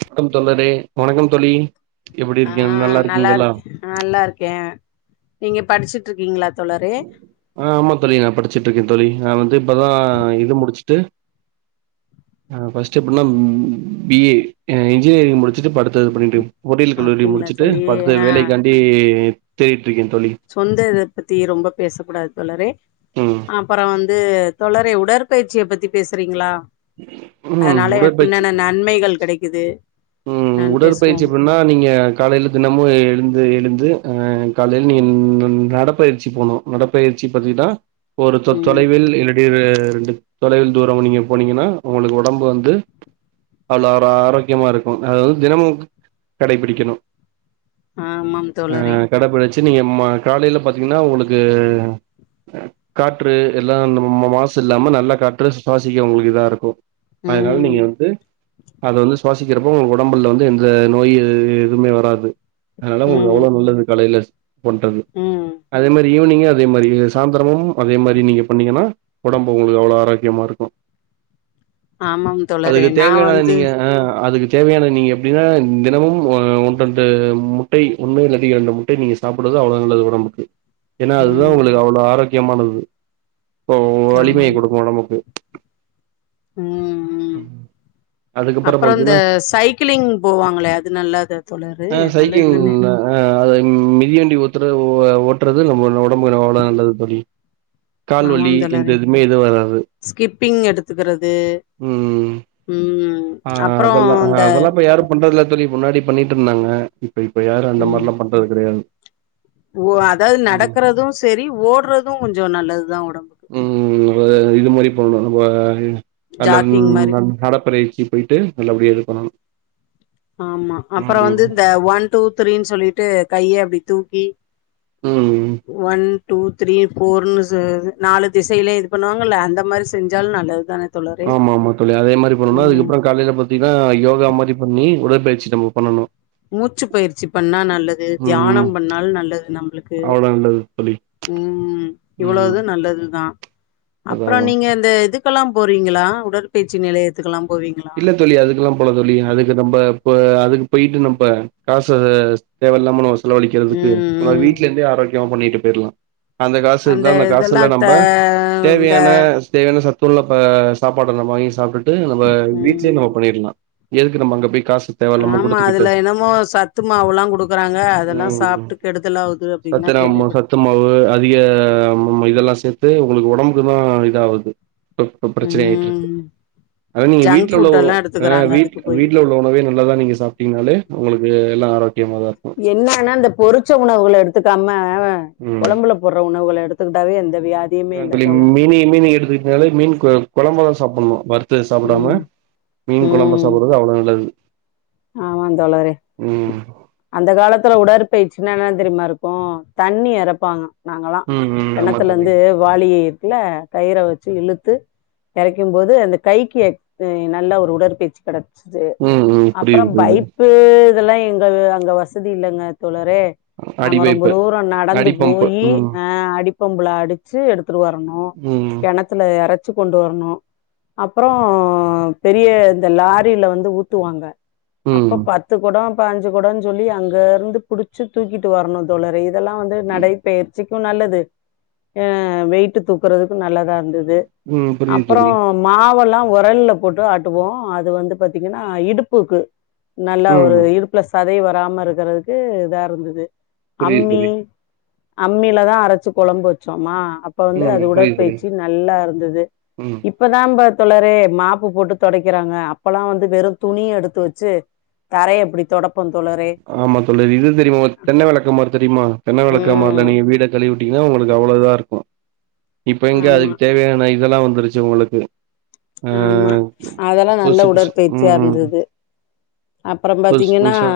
வணக்கம் தோழரே வணக்கம் தோழி எப்டி இருக்கீங்க ஆஹ் நல்லா இருக்கீங்களா இருக் நல்லா இருக்கேன் நீங்க படிச்சசிட்ருக்கீங்களாக் ஆஹ் ஆமா தோழி நா படிச்சிட்டிருக்கே தோழி அ வந்து இப்பதான் இது முடிச்சிட்டு ஆ ஃபர்ஸ்ட் இப்ப ன்ன பி ஏ அ இஞ்சிநியரி முடிச்சிட்டு இப்ப அடுத்த இது பண்ணிடு பொரில் கல்லூலி அப்டிங்களா முடிச்சுட்டு தோழி பத்து ஆ வேலை காண்டி தேய்ப் சொந்த இத பத்தி ரொம்பப் பேசக்குடாது தோழரே ம் அப்பர வந் து தோழரே உடற்பயிற்சிய பத்தி பேசுறிங்களா ம் அதனால என்கு உன்னென்ன நன்மைகள் கெடைக் இது உம் உடல்பயிற்சி எப்டின்னா நீங்க காலைல தெனமும் எழுந்து எழுந்து ஆஹ் காலையில் இந் நீங்க நடப்பயிற்சி போனும் நடப்பயிற்சி பத்தி தா ஒரு தொத் ம் தொலைவில் இடிவெ ரெண்டுத் தொலைவில் தூரம் நீங்க போனீங்கன்னா உங்களுக்கு ஒடம்பு வந்து அளவா ஆரோக்கியமா இருக் அத வந்து தினமும் கடைபிடிக்கணும் ஆமாம் தோழரே தி நீங்க ம காலேல பாத்தீங்ன்னா உங்களுக்கு காற்று எல்லா ம்-ம்-ம்-மாஸ் இல்லாம நல்ல காற்று சுவாசிக்கிறோ உங்களுக்கு இதா இருக்கு அதனால ம் நீங்க வந்து அத வந்து சுவாசிக்கிறப்போ ஒடம்பல்ல வந்து எந்த நோய் எ எதுவ்மே வராது அதனாலதா உங்களுக் ம் அவ்ளோ நல்லது காலேயில பொன்டது ம் அதே மாரி ஈவ்னிங்கு அதே மாரி சாய்ந்தரமும் அதே மாரி நீங்க பண்ணீங்கன்னா ஒடம்பு உங்ளுக்கு அவ்ளோ ஆரோகியமா இருக்கு ஆமாம் தோழரே அதுக்கு நா தேவையானத வந்து நீங்க ஆ அதுக்கு தேவையானது நீங்க எப்டின்னா தினமும் ஒ அ ஒன்னு ரெண்டு முட்டை ஒண்ணு இல்லாட்டி ரெண்டு முட்டை நீங்க சாப்புடுறது அவ்ளோ நல்லது ஒடம்புக்கு ஏன்ன அதுதான் ம் உங்ளுக்கு அவ்ளோ ஆரோக் கியமானது இப்போ வலிமைய ஆமாம் குடுக்கு தோழரே. ஒடம்புக்கு ம் அப்பறோ அதுக்கப்புறோ இந்த சைக்கிளிங் போவாங்களே அது நல்லாத தோழரே நல்லதுதானே அ அத மிதிவண்டி ஓட்டற ஓட்டுறது நம்ம ஒடம்புக்கு அவ்ளோவு நல்லது தோழி ஆமா கால்வலி இந்த தோழரே எதுமே எது வராது ஸ்கிப்பிங் எடுத்துக்குறது உம் ஆஹ் அதெல்ல அ‌அதெல்லா இப்ப யாரு பண்றதுல்ல தோழி முன்னாடி பண்ணிட்டு இருந்தாங்க இப்ப இப்ப யாரு அந்த ம் மாரிலா பண்றது கெடையாது ஓ அதாவது ம் நடக்கறது செரி ஓடுறது கொஞ்சோ நல்லதுதா ஒடம்புக்கு உம் எ இது மாதிரி பண்ணணு நம்ம ஜாக்கிங் மாரி [unintelligible] கிங் போயிட்டு நல்லபடியா இது பண்ணணு ஆமா அப்புறோ வந்து இந்த ஒன் டூ த்ரீன்னு சொல்லிட்டு கையே அப்டி தூக்கி உம் ஒன் டூ த்ரீ ஃபோர் சொ நாலு திசையிலு இது பண்ணுவாங்கல்ல அந்த மாரி செஞ்சாலு நல்லது தான ஆமா ஆமா தோழி அதே மாரி பண்ணனும்னா அதுக்கப்புறோ காலையில பாத்தீங்ன்னா யோகா மாரி பண்ணி உடற்பயிற்சி நம்ம பண்ணணு மூச்சு பயிற்சி பண்ணா நல்லது ம் தியானம் பண்ணாலும் நல்லது நம்மளுக்கு அவ்ளோ நல்லது தோழி உம் ம் இவ்ளோது நல்லதுதா அதா அப்புறோ அதா நீங்க இந்த இதுக்கு ஜிம்முக்கெல்லாம் போறீங்களா உடற்பயச்சி நிலையத்துக்கெல்லாம் போவீங்களா? இல்ல தோழி அதுக்கெல்லாம் போகல தோழி அதுக்கு நம்ம இப்ப அதுக்கு போயிட்டு நம்ப காசு தேவை இல்லாம செலவழிக்கிறதுக்கு ம், நம்ம ம். ஆரம்பிவீட்டுல இருந்தே பண்ணிட்டு போயிடலாம் அந்த காசு இருந்தா அந்த காசுல்ல இதெல்லாம் த நம்ப இந்த தேவையான தேவையான ச துள்ளப்ப சாப்பாடு வாங்கி சாப்பிட்டுட்டு இது ம். நம்ப பண்ணிறலாம் எதுக்கு நம்ம அங்க போயி காசு தேவையில்லாம ஆமா. கொடுத்துக்கிட்டு அதுல என்னமோ சத்து மாவுல்லாம் குடுக்குறாங்க. உ அதெல்லாம் சாப்ட்டு கெடுதல் ஆவுது அப்டின்லாம் சத்திர கேள்விப்பட் சத்து மாவு அதிக இதெல்லாம் சேர்த்து இது உங்களுக்கு உடம்புக்கு தான் இத ஆகுது இப்ப பிரச்சனை ஆயிட்டு இருக்கு ம். அத நீங்க ஜங்க் வீட்டு வீட்டுல ஃபுட் உள்ள எல்லாம் எடுத்துக்குறாங்க ஏ அதுக்கு போயி. வீட்டுல உள்ள உணவே நல்லாதான் நீங்க சாப்பிட்டீங்கனாலே உங்களுக்கு நல்ல ஆரோக் என்னான்னா இந்த பொரிச்ச உணவுகள எடுத்துக்காம குழம்புல போடுற உணவுகளை எடுத் சூடாவே இருந் மீன மீன் எடுத்துனால மீன் குழம்பா வச்சு சாப்பிடணும் வறுத வறுத்து சாப்பிடாம ம், மீன் குழம்பு சாப்பிடடுறது அவ்வளோ நல்லது ஆமாந்தோழரே ம் அந்த காலத்துல உடற் பயிச்சுன்னா என்னான்னு தெரியுமா இருக்கு ம் தண்ணி இறப்பாங்க நாங்கெலாம் ம் ம் ஆமா கிணத்துல தோழி இருந்து வாலி இருக்குலெ கயிற வச்சு இழுத்து எரைக்கும் போது அந்த கைக்கு நல்லா ஒரு உடற்பயிற்சி கடைக்கு ம் ம் அப்ற புரியுது புரியுது பைப்பு இதல்லா எங்க அங் வசதி இல்லங்க தோழரே அடி நாங்க ரொம்ப பைப்பு தூர நடந்து அடி பம்பு போயி ம் அ அடி பொம்புள அடிச்சு எடுத் துருவரணு ம் கெணத்துல எறக் வச்சு கொண்டு வரணு அப்புறோ பெரிய இந்த லாரில வந்து ஊத்துவாங்க அப்ப ம் பத்து குடோ ப அஞ்சு கொடன் சொல்லி அங்கர்ந்து புடுச்சு தூக்கிட்டு வர்ணு தோழரே இதெல்லா வந்து நடைபயிற்சிக் கு நல்லது ஆ வெய்ட்டு தூக்குறதுக்கு நல்லதா ந்துது ம் புரியுது அப்பறொ தோழி மாவல்லா ஒரல்ல போட்டு ஆட்டுவோ அது வந்து பாத்தீங்கன்னா இடுப் பூக்கு நல்லா ம் ஒரு இடுப்புல சதை வ ராம இருக்கறதுக்கு இதா இருந்துது புரியுது அம்மி தோழி அம்மிலதா அரச்சு கொழம்பு வச்சோமா அப்ப வந்து ம் அது புரியுது தோழி உடற்பயிற்சி நல்லா இருந்துது ம் இப்பதாம் பாத் தோழரே மாப்பு போட்டு தொடக்கிறாங்க அப்பல்லா வந்து வெறு துணி எடுத் து வச்சி தரைய இப்டி தொடப் ஆமா தோழி இது தெரீமா உங்களுக் தென்ன வெளக்கமாரு தெரீமா தென்ன வெளக்கமார்ல ம். நீங்க வீட களிவ்விட்டீங்னா உங்களுக்கு அவ்வளோ இதா இருக்கு இப்ப எங்க ஆமா. அதுக்கு தேவையான இதெல்லா வந் துருச்சி உங்களுக்கு ஆ ஆமா அதெல்லா புதுசு நல்ல புதுசு ம் உடற்பயிற்சியா ம் இருந்தது அப்பறம் புதுசு பாத்தீங்கன்னா புதுசா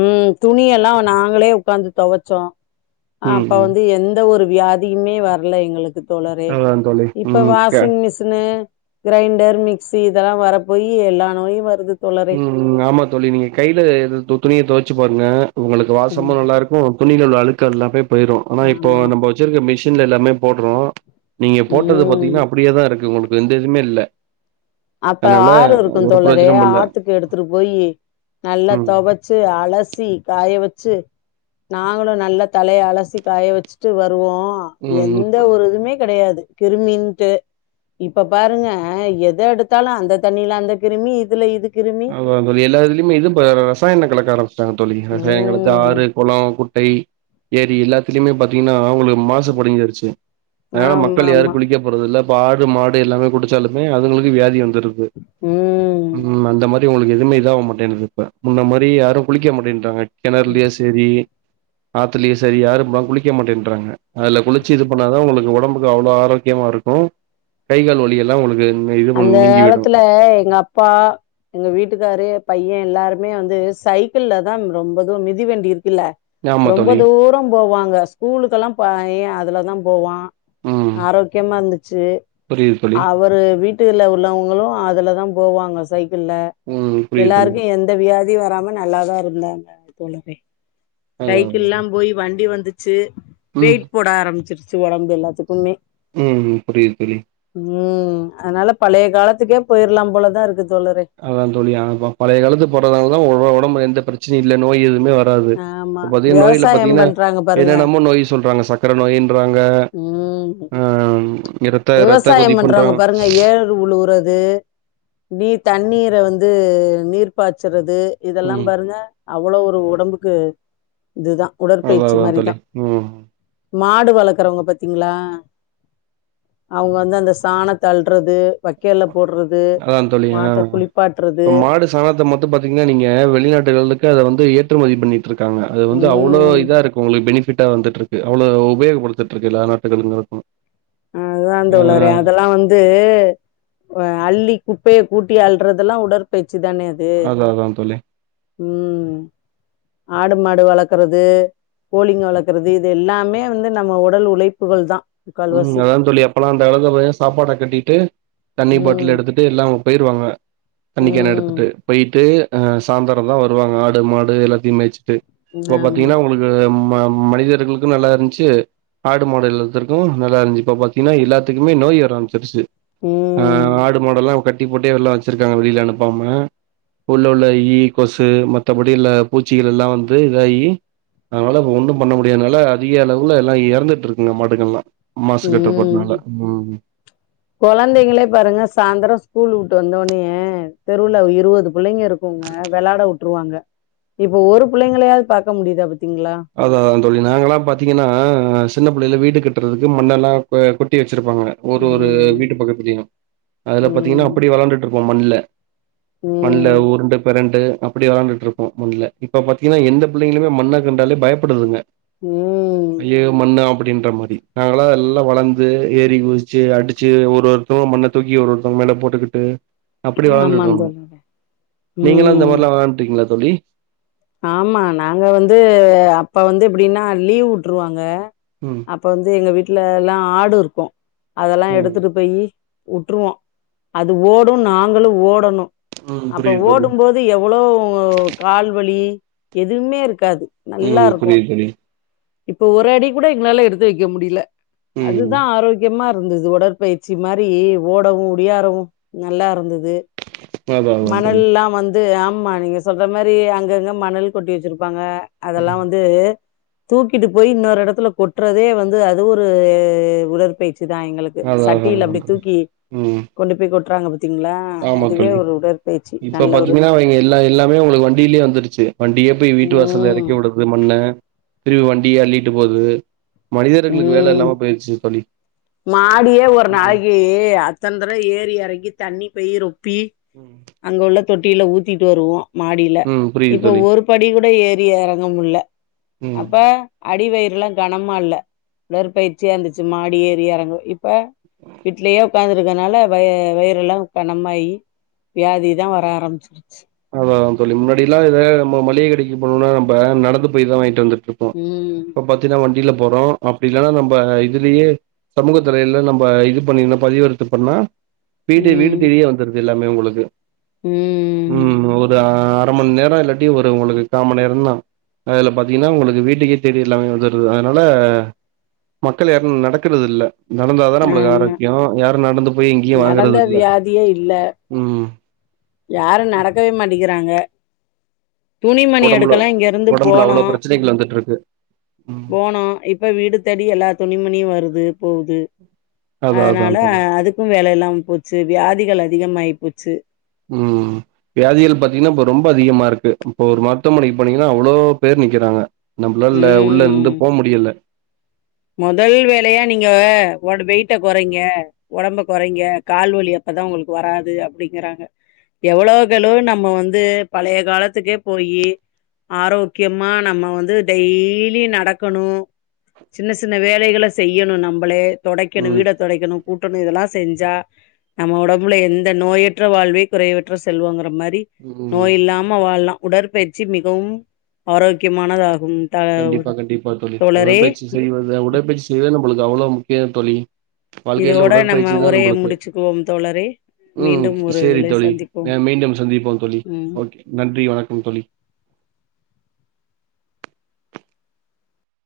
ம் துணியெல்லா நாங்ளே உக்காந்து தொவச்சோ ஆ ம் அப்ப ம் வந்து எந்த ஒரு வியாதியுமே வர்ல எங்களுக்கு தோழரே அதா தோழி இப்ப ம் க வாஷிங் மிஸினு கெரைண்டர், மிக்சி இதெல்லா வரப்போயி எல்லா நோயு வருது தோழரே ம் ஆமா தோழி நீங்க கைல எது துணிய தொவச்சு பாருங்க உங்களுக்கு வாசமு ம் நல்லாருக்கு துணில உள்ள அழு [unintelligible] போயிருவோ ஆனா இப்போ ஆமா நம்ப வெச்சிருக்க மிஷி ன்ல எல்லாமே போடுறோ நீங்க போட்டது ம் பாத்தீங்கன்னா அப்டியேதா இருக்கு உங்களுக்கு எந்த இதுமே இல்ல அப்ப அதனால ஆறு இருக்கு ஒரு தோழரே பிரயோஜனமு இல்ல ஆத்து க்கு எடுத்துடு போய் நல்லா ம் தொவச்சு அலா சி காய வச்சு நாங்களும் நல்ல தலைய அலசி காய வச்சுட்டு வந் ருவோம் ம் எந்த ஒரு இதுமே கிடையாது கிருமின்ட்டு இப்ப பாருங்க எத எடுத் தாலு அந்த தண்ணியில அந்த கிருமி இதுல இது கிருமி அதான் தோழி எல்லா இதுலயமே இது பா இரசாயன கலக்க ஆரம்பிச் டாங்க தோழி [unintelligible] ம் ஆறு கொளம் குட்டை ஏரி எல்லாத்துலயுமே பாத்தீங்கன்னா அவ்ளோ மாசு படிஞ்சிருச்சு அதனால ஆமா மக்கள் யாரும் ஆமா குளிக்க போறதுல்ல ஆடு மாடு எல்லாமே குடிச்சாலுமே அதுங்களுக்கு வியாதி வந்துரு உம் [unintelligible] எதுவுமே இதாக மாட்டேங்குது இப்ப முன்ன மாரி யாரும் குளிக்க மாட்டேன்றாங்க கெணர்லியா சரி ஆத்துலயே சரி யாரும் இப்பலா குளிக்க மாட்டேன்றாங்க அதுல குளிச்சு இது பண்ணாதான் உங்களுக்கு உடம்புக்கு அவ்ளோ ஆரோக்கியமா இருக்கும் கை கால் வலியெலாம் உங்களுக்கு இது பண் அந்த நீங்கி விடு காலத்துல எங்க அப்பா எங்க வீட் ட்டுக்காரு பையன் எல்லாருமே வந்து சைக்கிள் தான் ரொம்பதூரம் மிதிவண்டியிருக்கு ல ஆமா ரொம்ப தோழி தூரம் போவாங்க ஸ்கூலுக்கெல்லாம் பையன் அதுல தான் போவான் ம் ஆரோக்கியமா இருந்துச்சு புரியுது தோழி அவரு வீட் ட்டு உள்ளவங்களும் அதுல தான் போவாங்க சைக்கிள் ல்ல ம் புரியுது தோழி எல்லாருமே எந்த வியாதி வராம நல்லாதான் இருந்தோம் தோழரே அதா அதா சைக்கில்லாம் போய் வண்டி வந்துச் ச்சி ம் வெயிட் போட ஆரம்பச்சிரு ச்சு உடம்பு எல்லத்துக்குமே உம் புரியிது புரியிது உம் அதனால பழைய காலத்துக்கே போயிடலாம் போலதான் இருக்குது அதான் தோழி ஆமா பழைய காலத்து போறதுனாலதான் உடம்பு எந்த பிரச்சனை இல்ல நோய்எதுவுமே வர ராது ஆமா பாத்தீன்ன நோய்ல விவசாயம் பாத்தீங்கன்னா பண்றாங்க பாருங்க என்னென்னமோ நோய் சொல்றாங்க சக்கர நோயின் றாங்க ம் அஹ் விவசாயம் பண்றவங்க பாருங்க ஏரு உழுவுறது பி தண்ணீர வந்து நீர் பாய்ச்சறது து இதெல்லாம் ம் பாருங்க அவ்ளோ ஒரு ஒடம்புக்கு இதுதா அதா உடற்பயிற்சி அதா மாரிதா தோழி ம் மாடு வளக்கறவங்க பாத்தீங்ளா அவுங்க வந்து அந்த சாணத்த அல்றது வெக்கல்ல அதான் தோழி அ இப்ப மாடு சாணத்த மொத்த பாத்தீங்கன்னா நீங்க வெளிநாட்டுகளுக்கு அத வந்து ஏற்றுமதி பண்ணி ட்டுருக்காங்க அது வந்து அவ்ளோ ம் இதா இருக்கு உங்களுக்கு பெனி ஃபிட்டா வந்துட்டுருக்கு அவ்ளோ உபயோகப்படுத்துட்டுருக்கு எல்லா நாட்டுகளுமே ஆகட்டு அ அதான் தோழரே அதெல்லா வந்து அள்ளி குப்பையை கூட்டி அள்றதெல்லா உடற்ப யிற்ச்சிதானே அது அதா அதா தோழி ம் ஆடு மாடு வளக்கறது கோழிங்க வளக்கறது இது எல்லாமே வந்து நம்ம உடல் உழைப்புகள்தா முக்கால்வாசி அதான் தோழி அப்பெல்லா அந்த காலத்துல பாத்தீனா சாப்பாட கட்டிட்டு தண்ணி பாட்டில ம் எடுத்துட்டு எல்லா போ போய்ருவாங்க தண்ணிக்கேன ம் எடுத்துட்டு பொய்ட்டு ஆ சாந்தரொந்தா வருவாங்க ஆடு மாடு எல்லாத்தையு மேச் ட்டு இப்ப ஆமா பாத்தீங்னா உங்களுக்கு ம மனிதர்களுக்கு நல்லா இருந்த்ச்சு ஆடு மாடு [unintelligible] கு நல்லா இருஞ்சி இப்ப பாத்தீனா எல்லாத்துக்குமே நோய் வர ஆரம்ச்சிருச்சி ஆ ம் ஆடு மாடல்லா ஒ கட் டிப் போட்டே எல்லா வெச்சிருக்காங்க வெளில அனுப்பாம உள்ள உள்ள ஈ கொசு மத்தபடி இள்ள பூச்சிகள் எல்லா வந்து இதாயி அனால இப்ப ஒன்னும் பண்ண முடியானால அதிக அளவுல எல்லா எறந்துட்ருக்குங்க மாடுகள்லா மாசு ம் கட்டுப்பாட்டுனால ம் கொழந்தைங்களே பாருங்க சாந்தரொ ஸ்கூல் உட்டு வ ந்த ஒன்னேயே தெருவுல இருவது புள்ளைங்க இருக்குங்க வெளாட உட் ட்டுருவாங்க இப்ப ஒரு புள்ளைங்களையாது பாக்க முடியுதா பத் அதா அதா தோழி நாங்கல்லா பாத்தீங்கன்னா சின்னப் புள்ளைல வீடு கட்றதுக்கு மண்ணெல்லா கொ கொட்டி வெ ச்சிருப்பாங்க ஒரு ஒரு ம் வீடு பக்கத்துலயு அதுல பாத்தீங்னா ம் அப்டி வெளாண்டுட்ருப் போ மண்ல மண்ல ம் உருண்டு பெரண்டு அப்டி வெளாண்டுட்டு இருப்போ மண்ல இப்ப பாத்தீயன்னா எந்த பிள்ளைங்களுமே மண்ண என்டாலே பயப்படுதுங்க ம் ஐயயோ மண்ணா அப்படின்ற மாரி நாங்களா எல்லா வளந்து ஏறி குதிச்சு அடிச்சு ஒரு ஒருத்தங்க மண்ண தூக்கி ஒரு ஒருத்தவங்க மேல போட்டுக்கிட்டு அப்படி ஆமாந் வளந்துட்டுருந்தோ தோழரே நீங்களா இந்த ம் மாரிலா வெளாண்ட்ருக்கீங்களா தோழி ஆமா நாங்க வந்து அப்ப வந்து எப்படின்னா லீவ் விட்டுருவாங்க ம் அப்ப வந்து எங்க வீட்டு்ல எல்லா ஆடு இருக்கு அதெல்லா ம் எடுத்துட்டு போயி வுட்டுருவோ அது ஓடும் நாங்களு ஓடணு ம் அப்ப புரியுது தோழி ஓடும்போது எவ்வளவு கால்வலி எதுவுமே இருக்காது நல்லா உம் இருக்கு புரிது தோழி இப்ப ஒரு அடி கூட லால எடுத்து வைக்க முடியல ம் அதுதா ஆரோக்கியமா ருந்தது உடற்பயிற்சி மாரி ஓடவு ஒடியாரவு நல்லாருந்தது அதா அதா தோழி மணல்லா வந் து ஆமா நீங்க சொல்ற மாரி அங்கங்க மணல் கொட்டி வச்சிருப்பாங்க அதெல்லா வந்து தூக்கிட்டு போய் இன்னொரெடத்துல கொட்றதே வந்து அது ஒரு உடற்பை இதா எங்களுக்கு அதா அதா சட்டியில அதா அப்டி தூக்கி கொண்டு போய் கொட் ட்ராங்க பத் ஆமாந்தோழி இப்ப நல்ல ஒரு பாத்தீங்கன்னா இங்க எல்லா எல்லாமே உங்களுக்கு வண்டியிலே வந்துருச்சு வண்டியே போய் வீட்டு வாசல்ல ம் எறக்கி உட்றது மண்ண பிரிவு வண்டி அள்ளிட்டு போகுது மனிதர்களுகு வேல ம் இல்லாம போயிருச்சு தோழி மாடியே ஒரு ம் நாளைகு அத்தன்தடவ ஏறி எறங்கி தண்ணி பேய்ரும் பி அங்கவுள்ள தொட்டியில ஊத்திட்டு வருவோ மாடியில ம் புரியுது இப்ப தோழி ஒரு படி கூட ஏறி எறங்கமுல ம் அப்ப அடிவயிர் ல்லாம் கனமால்ல உடற்பயிற்சியாந்துச்சு மாடி ஏ ரியறங்கு இப் ப்ப விட்லயே உக்காந்துருக்கனால வய வயிரெல்லா கனமாயி வியாதி தா வர ஆரம்பிச்சிருச்சு அதா சொல்லி முன்னாடில்லா இத நம்ம மளிக கடைக்கு போணும்னா இப்ப நம்ம நடந்து போய் தா வாங்கிட்டு வந்துட் ருப்ப ம் இப்ப பாத்தீன்னா வண் இல போறோ அப்டி இல்லன்னா நம்ப இதுலேயே சமூக தலையல்ல நம்ம இது பண்ணீன்னா பதிவறுத்து பண்ணா வீடு வீடு ம் தேடியே வந்துருது எல்லாமே உங்களுக்கு ம் ம் ஒது ஆ அர மண் நேர இல்லாட்டி ஒரு உங்களுகு காமண் நேர தா அதுல பாத்தீங்கன்னா உங்களுக்கு வீட்டுக்கே தேடி எல்லாமே வந்துருது அதனால மக்கள் யாரு நடக்கறதில்ல நடந்தாதா நம்பளுகு ஆமா ஆரோக்கியோ யாரு நடந்து போய் எங்கயு நடந்த வாங்கறது இல்ல வியாதியே இல்ல ம் யாரு நடக்கவே மாட்டிங்கிறாங்க துணிமணி ஒடம்புல எடுக்கலா இங்கருந்து ஒடம்புல போனோ அவ்ளோ பிரச்சனைகள் வந்துட்ருக்கு ம் போனோ இப்ப வீடு தேடி எல்லா துணிமணியு வருது அதே போகுது அதா அதா அதனால தோழி அதுக்கூ வேல இல்லாம போச்சு வியாதிகள் அதி அதிகமாய்போச்சு. உம் வியாதிகள் பார்த்தீங்கனா இப்ப ரொம்ப அதிகமா இருக்கு. இப்ப ஒரு மருத்துவமனைக்கு போனீங்கனா அவ்ளோ பேர் நிக்கறாங்க. நம்ளால்ல உள்ள இந்து ம் போ முடியல முதல் வேலையா நீங்க ஒட வெயிட்ட குறைங்க, ஒடம்ப குறைங்க கால்வலி அப்பதா உங்களுக் வராது அப்டிங்கறாங்க. எவ்ளோகெளவு நம்ம வந்து பழய காலத்துக்கே போயி ஆரோக்கியமா நம்ம வந்து டெய்லீ நடக்கணூ. சின்ன சின்ன வேலைகள செய்யணு நம்பளே தொடைக்கணு ம் வீட தொடைக்கணு. கூட்டணு இதெல்லா செஞ்சா நம்ம ஒடம்புல எந்த நோயற்ற வாழ்வே குறைவற்ற செல்வோங்கற மாரி ம் நோய் இல்லாம வாழ்லா. உடற்பயிற்சி மிகவும் ஆரோக்கியமானதாக் கும் த கண்டிப்பா கண்டிப்பா தோழி தோழரே உடற்பயிற்சி செய்வது உடற்பய்ச்சி செய்வது நம்பளுக்கு அவ்ளோ முக்கியோ தோழி. வாழ்க்கைல இதோட நம்ம உடற்பயிச்சிதா உரைய நம்பளுக்கு. முடிச்சுக்குவோம் தோழரே உம் மீண்டும் ஒரு சேரி இதில் தோழி சந்திப்போம் ந மீண்டும் சந்திப்போம் தோழி ம் ஓகே நன்றி வணக்கம் தோழி.